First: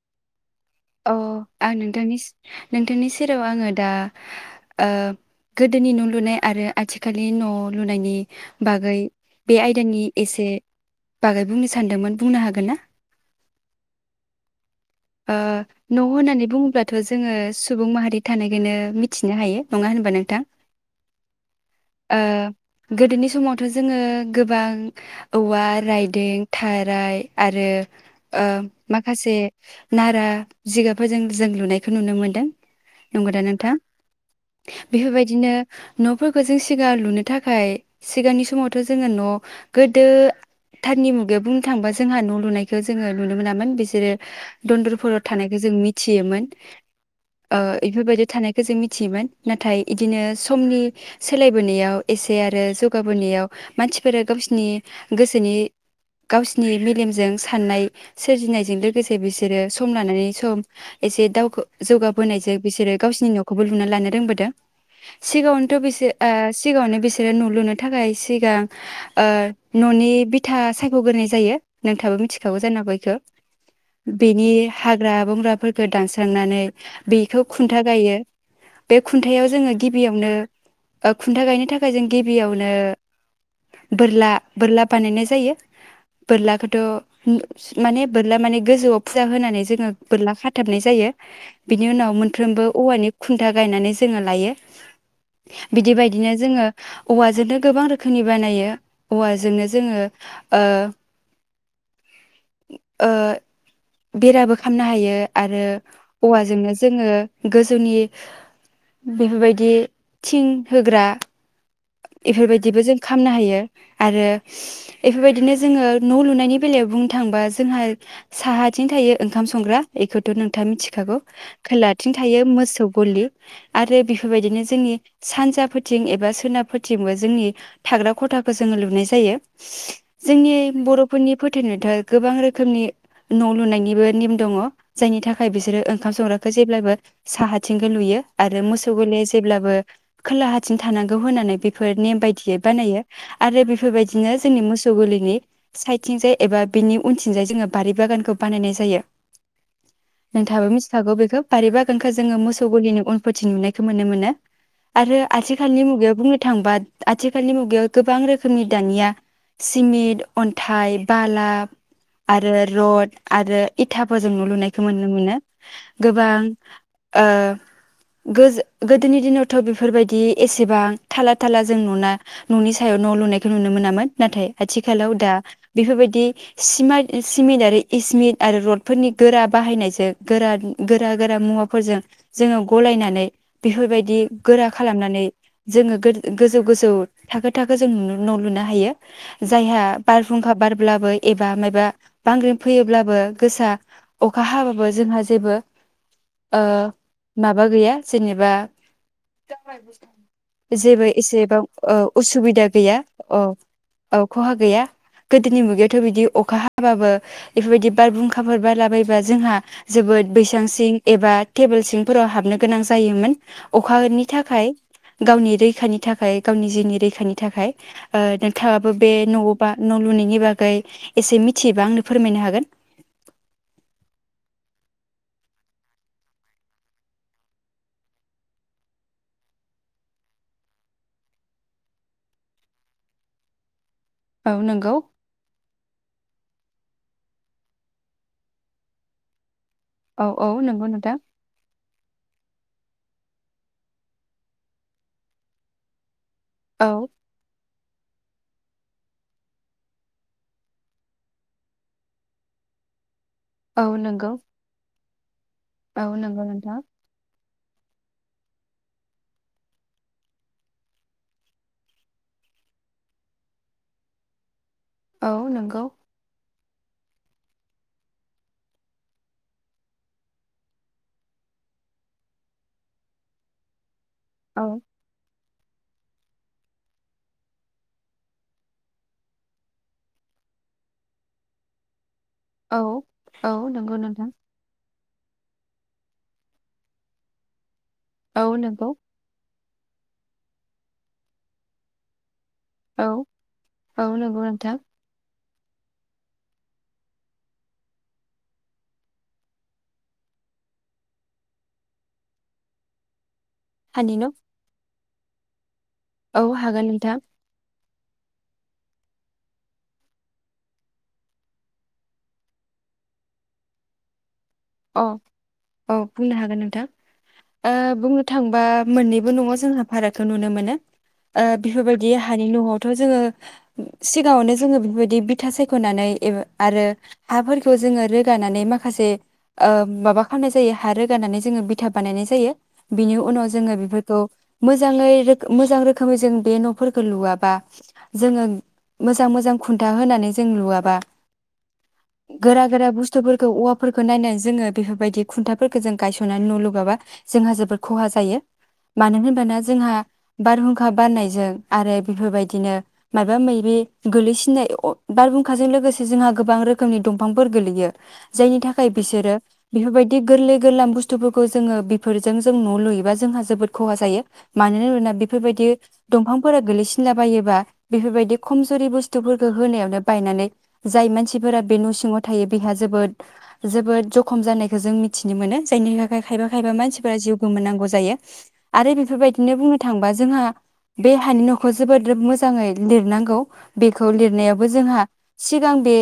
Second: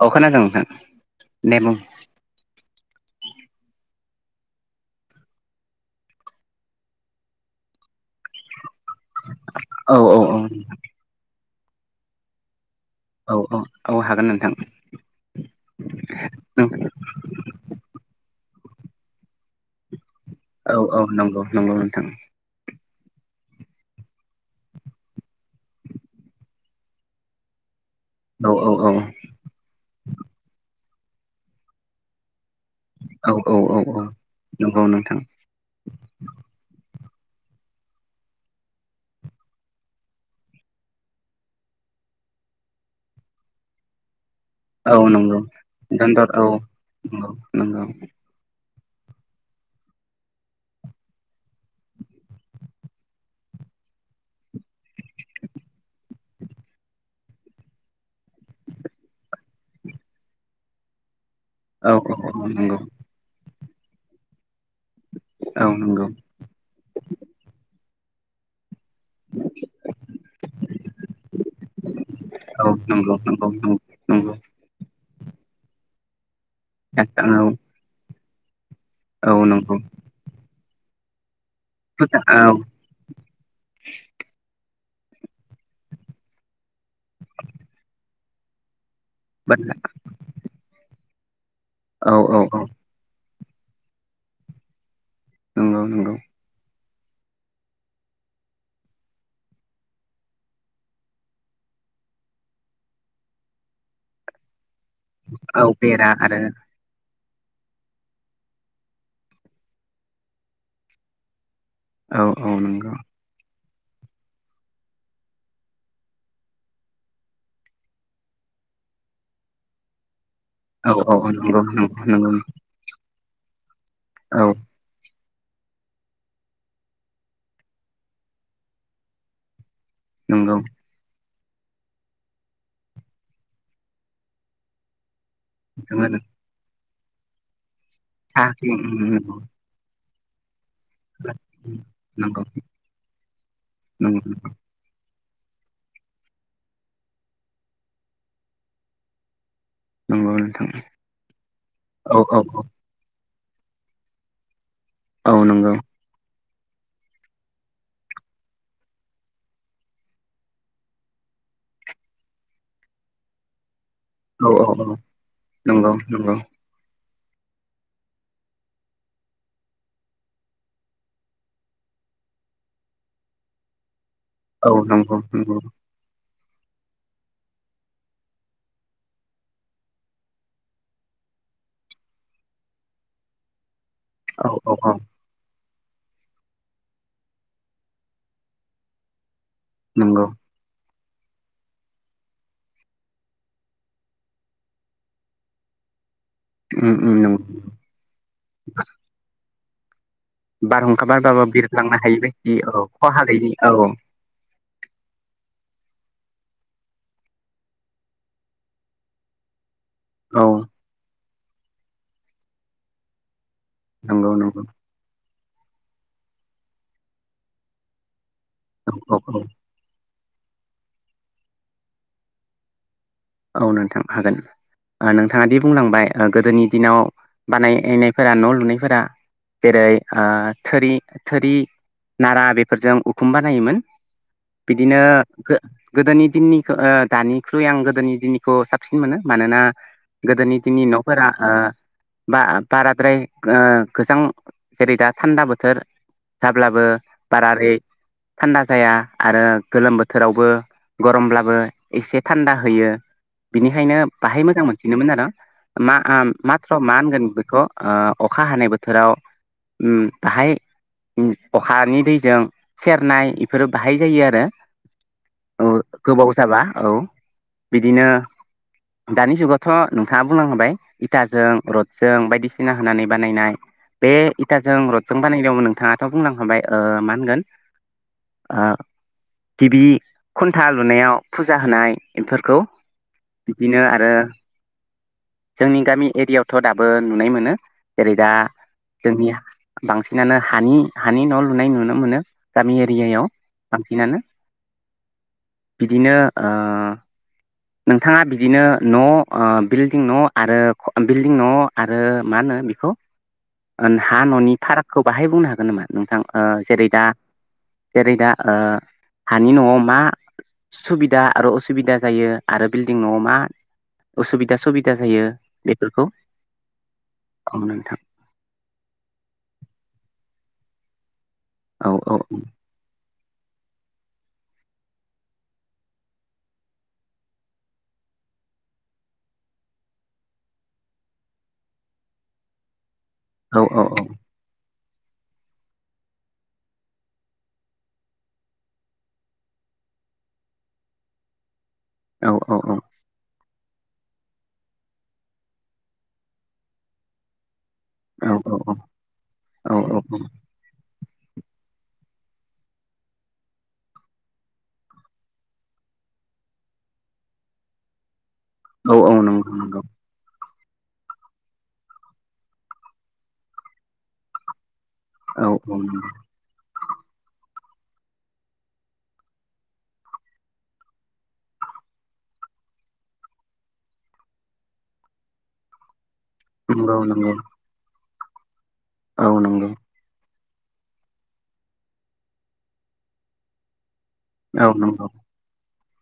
औ खोनादों नोंथां। अ दे आं बुं नोंथांनि [unintelligible] नोंथांनि सेराव आङो दा ओ गोदोनि न' लुनाय आरो आथिखालनि न' लुनायनि बागै बे औ आयदानि औ औ एसे बागै बुंनो सानदोंमोन बुंनो हागोन ना? औ औ औ हागोन नोंथां। ओ न' होननानै बुङोब्लाथ' जोङो सुबुं माहारि थानायखौनो मिथिनो हायो नङा होनबा नों [unintelligible] औ औ नंगौ नंगौ नोंथां। गोदोनि समावथ' जोङो गोबां औवा रायदों, थाराय आरो ओ औ औ औ माखासे नारा जिगाबफोरजों जों लुनायखौ नुनो मोन्दों। औ नंगौदा औ नोंथां औ औ नंगौ नोंथां बेफोरबायदिनो न'फोरखौ जों सिगां लुनो थाखाय सिगांनि समावथ' जोङो न' गोदोथारनि मुगायाव बुंनो थांबा जोंहा न' लुनायखौ जोङो नुनो मोनामोन बिसोरो औ दन्दरफोराव नंगौ थानायखौ जों दन्दर औ मिथियोमोन नंगौ ओ नंगौ इफोरबायदि थानायखौ जों [unintelligible] मिथियोन नाथाय बिदिनो समनि सोलायबोनायाव एसे आरो जौगाबोनायाव मानसिफोरा गावसिनि गोसोनि गावसिनि मेलेमजों साननाय सोरजिनायजों [unintelligible] लोगोसे बिसोरो सम लानानै सम एसे दाव [unintelligible] औ औ जौगाबोनायजों नंगौ बिसोरो गावसिनि न' [unintelligible] लुनानै लानो रोंबोदों। औ सिगाङावनोथ' बि नंगौ सिगाङावनो बिसोर न' लुनो [unintelligible] थाखाय सिगां ओ न'नि बिथा सायख'ग्रोनाय जायो नोंथांआबो मिथिखागौ औ जानागौ इखौ। नंगौ नंगौ नंगौ नंगौ बेनि [unintelligible] हाग्रा-बंग्राफोरखौ दानस्रांनानै औ औ बेखौ नंगौ औ खुन्था गायो। बे औ खुन्थायाव जोङो गिबियावनो [unintelligible] खुन्था गायनो थाखाय जों गिबियावनो बोरला बोरला बानायनाय जायो बोरलाखोथ' ओ माने बो ला माने गोजौ फुजा होनानै जोङो बोरला खाथाबनाय जायो बिनि उनाव मोनफ्रोमबो औवानि खुन्था गायनानै जोङो लायो नंगौ बिदि नंगौ बायदिनो जोङो औवाजोंनो गोबां रोखोमनि बानायो औवाजोंनो जोङो ओ ओ बेराबो खामनो हायो आरो औ बेरा आरो औवाजोंनो जोङो गोजौनि बेफोरबायदि थिं होग्रा औ औ बेफोरबायदिबो नंगौ जों खालामनो हायो आरो बेफोरबायदिनो जोङो न' लुनायनि बेलायाव बुंनो थांबा जोंहा साहाथिं थायो ओंखाम संग्रा बेखौ' नोंथाङा औ औ मिथिखागौ नंगौ खोलाथिं नंगौ नंगौ थायो मोसौ गलि आरो औ बेफोरबायदिनो जोंनि सानजा फोथिं एबा सोनाब फोथिंबो जोंनि थाग्रा खथाखौ जोङो लुनाय जायो जोंनि नंगौ बर'फोरनि फोथायनायथ' गोबां रोखोमनि न' लुनायनिबो निम दङ जायनि थाखाय आइ बिसोरो ओंखाम जोङो संग्राखौ जेब्लाबो साहा थिंखौ लुयो आरो साख्रि मोसौ गलि नंगौ जेब्लाबो खोलाहा थिं थानांगौ होननानै बेफोर नेम नंगौ बायदियै बानायो आरो नंगौ बेफोरबायदिनो जोंनि मोसौ गलिनि साइदथिंजाय एबा बिनि उनथिंजाय जोङो बारि बागानखौ बानायनाय जायो नंगौ नोंथां नोंथाङाबो मिथिखागौ बेखौ बारिबा गोनखो औ जोङो औ औ मोसौ गलिनि उन फोथि नुनायखौ मोनो मोनो आरो औ नंगौ आथिखालनि मुगायाव बुंनो थांबा आथिखालनि मुगायाव गोबां रोखोमनि दानिया सिमेन्ट अन्थाइ बाला आरो रड आरो इथाफोरजों औ नु औ लुनायखौ मोनो मोनो नंगौ नंगौ गोबां ओ गोजो गोदोनि दिनावथ' बेफोरबायदि एसेबां थाला थाला जों न'ना न'नि सायाव न' लुनायखौ नुनो मोनामोन नाथाय औ आथिखालाव नंगौ दा नंगौ बेफोरबायाददि सिमाइट सिमेन्टारि इसमिन्ट आरो रडफोरनि गोरा बाहायनायजों गोरा गोरा गोरा मुवाफोरजों जोङो गलायनानै बेफोरबायदि बिदि औ गोरा औ औ खालामनानै जोङो गोजौ गोजौ थाखो थाखो जों न' लुनो हायो। जायहा नंगौ बारहुंखा बारब्लाबो एबा मायबा बांग्रि फैयोब्लाबो गोसा अखा हाबाबो जोंहा जेबो ओ उम उम नंगौ माबा गैया जेनेबा [unintelligible] जेबो बारहुंखा बारबाबो एसेबां ओ बिरलांनो हायि बायदि असुबिदा औ गैया खहा अ गैयि औ औ खहा गैया गोदोनि मुगायाव थ' बादि अखा हाबाबो बेफोरबायदि बारहुंखाफोर बारला बायबा जोंहा जोबोद औ बैसांसिं एबा टेबोल सिंफोराव हाबनो गोनां जायोमोन। अखानि नंगौ नंगौ थाखाय रैखानि थाखाय गावनि जिउनि रैखानि थाखाय ओ औ थाङाबो बे औ औ न'बा न' लुनायनि बागै एसे मिथियोबा आंनो फोरमायनो हागोन। औ नोंथां हागोन नोंथाङा दि बुंलांबाय गोदोनि दिनाव बानायनायफोरा न' लुनायफोरा जेरै ओ थोरि नारा बेफोरजों उखुम बानायोमोन। औ नंगौ बिदिनो गोदोनि दिननि ओ दानिख्रुइ आं गोदोनि दिनखौ साबसिन मोनो मानोना औ औ गोदोनि दिननि नंगौ नोंथां न'फोरा ओ बा बाराद्राय ओ गोजां जेरै दा सान्दा बोथोर जाब्लाबो औ बारारै थान्दा जाया आरो गोलोम बोथोरावबो गरमब्लाबो एसे थान्दा होयो। औ बिनिखायनो नंगौ बाहाय मोजां मोनसिनोमोन आरो। [inaudible] [unintelligible] औ नंगौ मा नोंथां होनगोन बेफोरखौ ओ अखा हानाय बोथोराव उम बाहाय उम अखानि दैजों सेरनाय एफोरो बाहाय जायो आरो। औ नोंगौ‌। जाबा औ। बिदिनो दानि जुगावथ' नोंथाङा बुंलां खाबाय इथाजों रडजों बायदिसिना होनानै बानायनाय बे औ इथाजों रडजों बानाय नोंथाङाथ' बुंलाखाबाय ओ मा होनगोन ओ गिबि खुन्था लुनायाव फुजा होनाय एफोर औ औ नंगौ नोंथां। जोंनि गामि एरियायावथ' दाबो नुनाय मोनो। जेरै दा औ नंगौ जोंनिया बांसिनानो हानि हानि न' लुनाय नुनो मोनो। गामि औ एरियायाव औ बांसिनानो नंगौ नोंथां बिदिनो ओ नोंथाङा बिदिनो न' बिल्डिं न' आरो बिल्डिं न' आरो मा होनो बेखौ हा थारैनो न'नि फाराग खौ बाहाय बुंनो हागोन नामा? नोंथां ओ औ हागोन जेरै दा नोंथां जेरै दा ओ हानि न'आव मा सुबिदा आरो असुबिदा जायो। आरो बिल्डिं न'आव मा उसुबिदा सुबिदा अ जायो औ बेफोरखौ बुंनो हागोन नोंथां औ नोंथां बुंनो थांबा मोननैबो न'आव ज जोंहा भारतखौ नुनो मोनो। औ बेफोरबायदि औ हानि न'आवथ' जोङो सिगाङावनो जोङो बेफोरबायदि बिथा सायख'नानै आरो हाफोरखौ जोङो रोगानानै माखासे माबा खालामनाय जायो हा रोगानानै जोङो बिथा बानायनाय जायो। बिनि उनाव औ जोङो औ बेफोरखौ मोजाङै मोजां रोखोमै जों बे न'फोरखौ लुवाबा जोङो मोजां मोजां खुन्था होनानै जों लुवाबा औ गोरा औ औ गोरा बुस्थुफोर खौ औवाफोरखौ नायनानै जोङो बेफोरबायदि खुन्थाफोरफोरखौ जों गायसननानै न' लुगाबा जोंहा जोबोद खहा जायो मानो होनबाना औ जोंहा बारहुंखा बारनायजों आरो बेफोरबायदिनो माबा माबि गोलैसिननाय बारहुंखाजों लोगोसे जोंहा गोबां रोखोमनि दंफांफोर गोलैयो। जायनि थाखाय औ बिसोरो नंगौ नंगौ बेफोरबायदि गोरलै-गोरलाम बुस्थुफोरखौ जोङो बेफोरजों जों न' लुयोबा जोंहा जोबोद खहा जायो मानो होनो ना औ बेफोरबायदि औ दंफांफोरा गोगलै सिनला बायोब्ला बेफोरबायदि खमजुरि बुस्थुफोरखौ होनायावनो बायनानै जाय मानसिफोरा बे न' सिङाव थायो बेहा जोबोद जोबोद जख खम जानायखौ जों मिथिनो मोनो जायनि थाखाय खायफा-खायफा नंगौ मानसिफोरा नंगौ जिउ गोमा नांगौ जायो। आरो औ बेफोरबायदिनो नंगौ बुंनो थांबा जोंहा बे हानि न'खौ जोबोद मोजाङै लिरनांगौ बे खौ लिरनायावबो औ जोंहा नंगौ सिगां बे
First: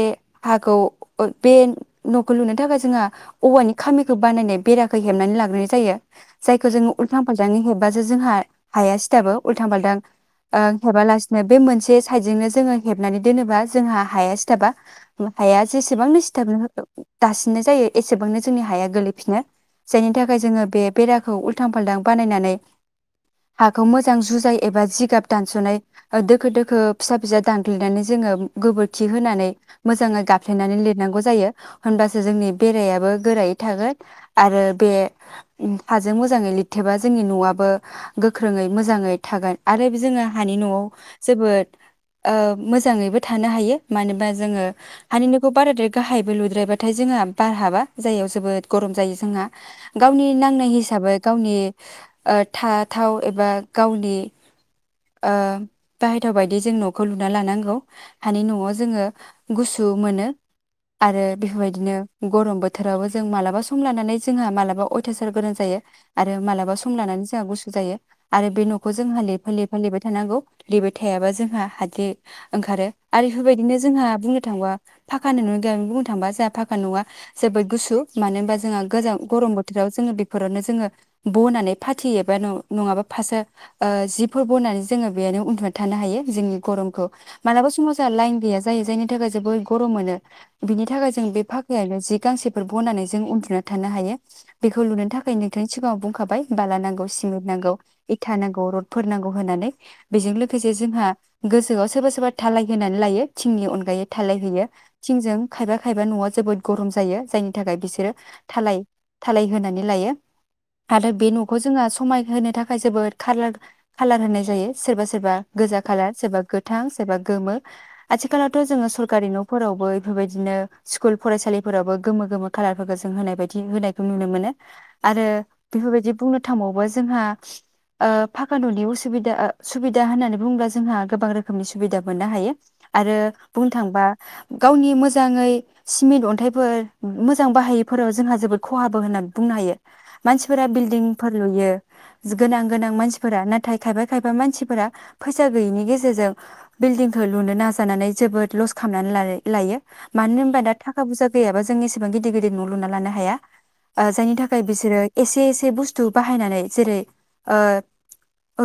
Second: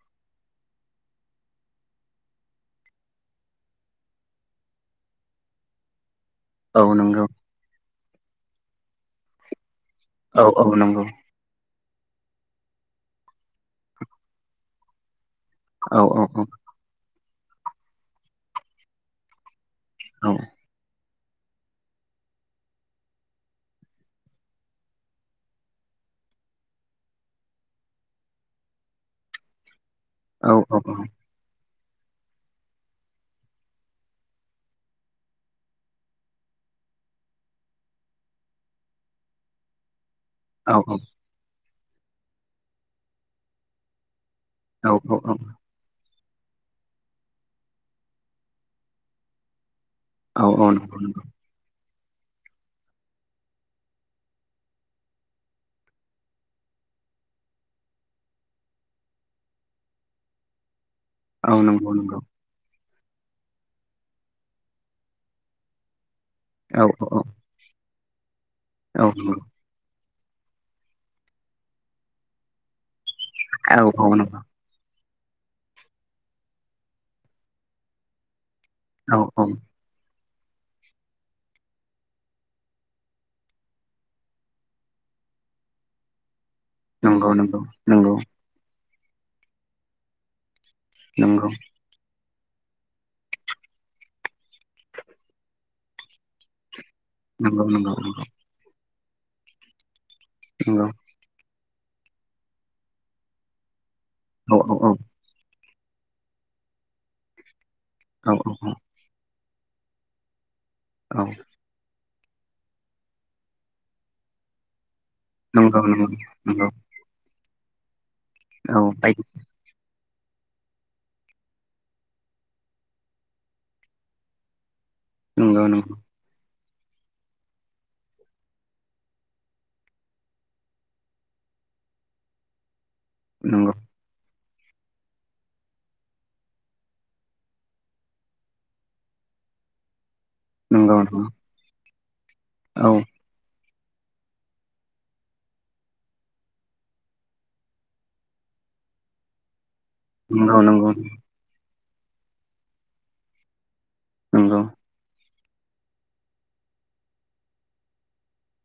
हाखौ ओ बे न'खौ लुनो थाखाय जोंहा औवानि खामिखौ बानायनाय बेराखौ हेबनानै लाग्रोनाय जायो। जायखौ जोङो औ उल्थां नंगौ फाल्थाङै होब बासो जोंहा हाया सिथाबो उल्थां फाल्थां औ औ ओं नंगौ हेबालासिनो बे मोनस से सायदजोंनो जोङो हेबनानै दोनोबा जोंहा हाया सिथाबा। ला हाया औ जेसेबांनो औ सिथाबा दासिननाय जायो। एसेबांनो जोंनि हाया गोलैफिनो। जायनि थाखाय औ जोङो बे बेराखौ उल्थां फाल्थां बानायनानै हाखौ मोजां जुजाय एबा जिगाब दानस'नाय ओ दोखो दोखो फिसा फिसा दानग्लिनानै जोङो उम गोबोरखि होनानै मोजाङै औ गाबफ्लेनानै औ लिरनांगौ जायो। होनबासो जोंनि बेरायाबो गोरायै थागोन। आरो बे हाजों मोजाङै लिरथेबा जोंनि न'आबो गोख्रोङै मोजाङै थागोन। आरो जोङो हानि न'आव जोबोद ओ मोजाङैबो थानो हायो मानोबा जोङो हानि न'खौ बाराद्राय गाहाय बो लुद्रायाबाथाय जोंहा बार हाबा जायाव जोबोद गरम जायो जोंहा। गावनि औ नांनाय नंगौ हिसाबै नंगौ गावनि ओ था थाव एबा गावनि ओ बाहायथाव बायदि जों न'खौ लुना लानांगौ हानि न'आव जोङो गुसु मोनो। आरो औ नंगौ बेफोरबायदिनो नंगौ गरम बोथोरावबो जों मालाबा सम लानानै जोंहा मालाबा अयथासार गरम जायो। आरो मालाबा औ सम लानानै औ जोंहा गुसु जायो। आरो बे न'खौ औ जोंहा नंगौ लिरफा लिरफा लिबाय थानांगौ लिरबाय थायाबा जोंहा हाद्रि ओंखारो। आरो औ इफोरबायदिनो जोंहा औ नंगौ बुंनो थाङोबा फाखा नोङो [unintelligible] गुबुन थांबा जोंहा फाखा न'आ जोबोद गुसु मानो होमबा जो जोंहा गोजां औ औ गरम बोथोराव जोङो बिख फोरावनो जोङो बनानै फाथियो एबा न-नङाबा फासो ओ जिफोर बनानै जोङो बेहायनो उन्दुनानै थानो हायो जोंनि गरमखौ नंगौ नंगौ मालाबा समाव जाहा नंगौ लाइन गैया जायो जायनि थाखाय जोबोर गरम मोनो। बिनि थाखाय जों बे नंगौ फाख जि गासेफोर बनानै जों उन्दुना थानो हायो। बेखौ लुनो थाखाय नोंथांनि सिगाङाव बुंखाबाय बाला नांगौ सिमिट नंगौ नांगौ नंगौ नंगौ इथा नांगौ रड फोर नांगौ होनानै बेजों लोगोसे नंगौ जोंहा गोसोआव सोरबा सोरबा धालाय होनानै लायो थिंनि अनगायै। औ धालायहैयो औ थिंजों खायबा खायबा न'आ जोबोद गरम जायो जायनि थाखाय बिसोरो औ धालाय धालाय होनानै दि लायो आरो औ बे न'खौ जोंङा सुख समाय होनो थाखाय जोबोद खालार खालार होनाय जायो सोरबा सो सोरबा गोजा नंगौ नंगौ खालार, सोरबा नंगौ गोथां, सोरबा गोमो आथिखालावथ' औ जोङो बायदि सरकारि न'फोरावबो बेफोरबायदिनो स्कुल फरायसालिफोरावबो गोमो गोमो खालारफोरखौ जों होनाय बायदि होनायखौ नुनो मोनो। आरो नंगौ नंगौ बेफोरबायदि बुंनो थांबावबा जोंहा ओ फाखा न'नि उसुबिदा ओ सुबिदा होननानै बुङोब्ला जोंहा गोबां रोखोमनि सुबिदा मोननो हायो। आरो बुंनो नंगौ थांबा गावनि मोजाङै सिमिट अन्थाइफोर उम मोजां बाहायैफोराव जोंहा जोबोद खहाबो होनना बुंनो हायो। मानसिफोरा नंगौ नंगौ बिल्डिंफोर लुयो। जों गोनां औ गोनां मानसिफोरा नाथाय खायफा खायफा मानसिफोरा फैसा गैयैनि गेजेरजों बिल्डिंखौ लुनो नाजानानै जोबोद लस खामनानै लाय लायो। मानो नंगौ होमबा दा नंगौ थाखा बुजा गैयाबा जोंनिस सेबां गिदिर गिदिर न' लुना लानो हाया। ओ जायनि नंगौ थाखाय बिसोरो एसे एसे बुस्थु बाहायनानै जेरै ओ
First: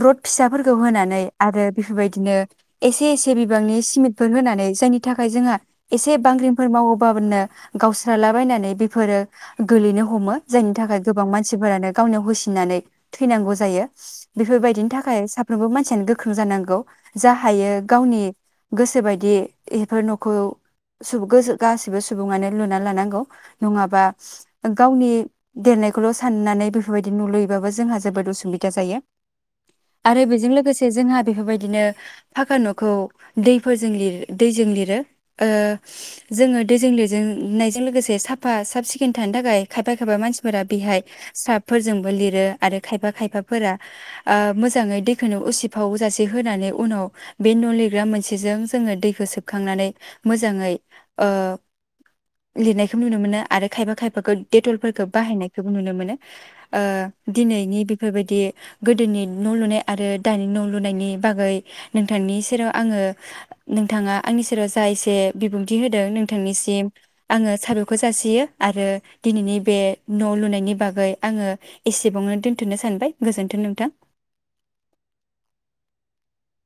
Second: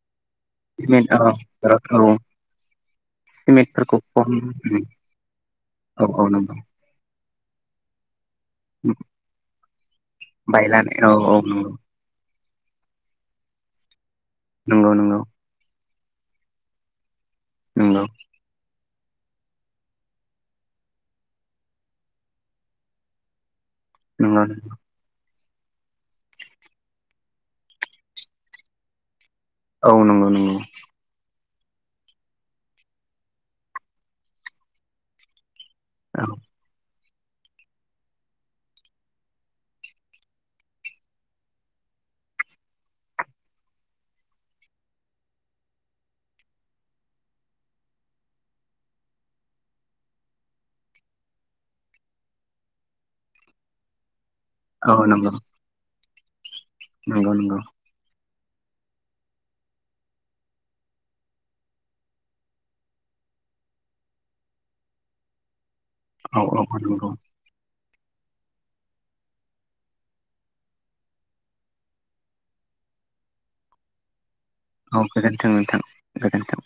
रड फिसाफोरखौ सिमेन्ट होनानै आरो औ औ बेफोरबायदिनो एसे एसे बिबांनि सिमेन्टफोरखौ सिमिटफोर खम होनानै जायनि थाखाय जोंहा औ एसे औ नंगौ बांग्रिंफोर मावो गाबोननो गावस्राला बायनानै बेफोरो गोलैनो हमो जायनि थाखाय बायलानो गोबां औ नंगौ मानसिफोरानो गावनियाव होसि हिननानै थैनांगौ जायो। बेफोरबायदिनि नंगौ थाखाय नंगौ साफ्रोमबो मानस सेन गोख्रों जानांगौ। जा हायो नंगौ गावनि गोसोबायदि एफोर नखौ सोब गोजो गासिबो सुबुङानो लुना लानांगौ। नङाबा नंगौ गावनि देरनायखौल' साननानै बेफोरबायदि नुलुयोबाबो जोंहा जोबोद उसुबिदा जायो। औ आरो नंगौ बेजों नंगौ लोगोसे जोंहा बेफोरबाय दिनो फाखा न'खौ दैफोरजों लिरो दैजों लिरो ओ औ जोङो दैजों लिर नायजों लोगोसे साफा साफ सिखोन थानो थाखाय खायफा खायफा मानसिफोरा बेहाय स्राबफोरजोंबो लिरो आरो खायफा खायफाफोरा ओ मोजाङै दैखौनो उसिफाव जासे होनानै उनाव बे न' लिरग्रा मोनसेजों जोङो दैखौ सोबखांनानै मोजाङै ओ लिरनायखौ नुनो मोनो आरो खायफा खायफाखौ टेटलफोरखौ औ नंगौ बाहायनायखौबो नुनो मोनो। ओ नंगौ नंगौ दिनैनि बेफोरबायदि गोदोनि न' लुनाय आरो दानि न' लुनायनि बागै नोंथांनि सेराव आङो नोंथाङा आंनि सेराव जा एसे बिबुं थि होदों औ औ नोंथांनिसिम नंगौ आङो साबाय खौ जासियो आरो दिनैनि बे न' लुनायनि बागै आङो एसेबांनो दोनथ'नो सानबाय गोजोन्थों नोंथां। औ गोजोनथों नोंथां गोजोनथों।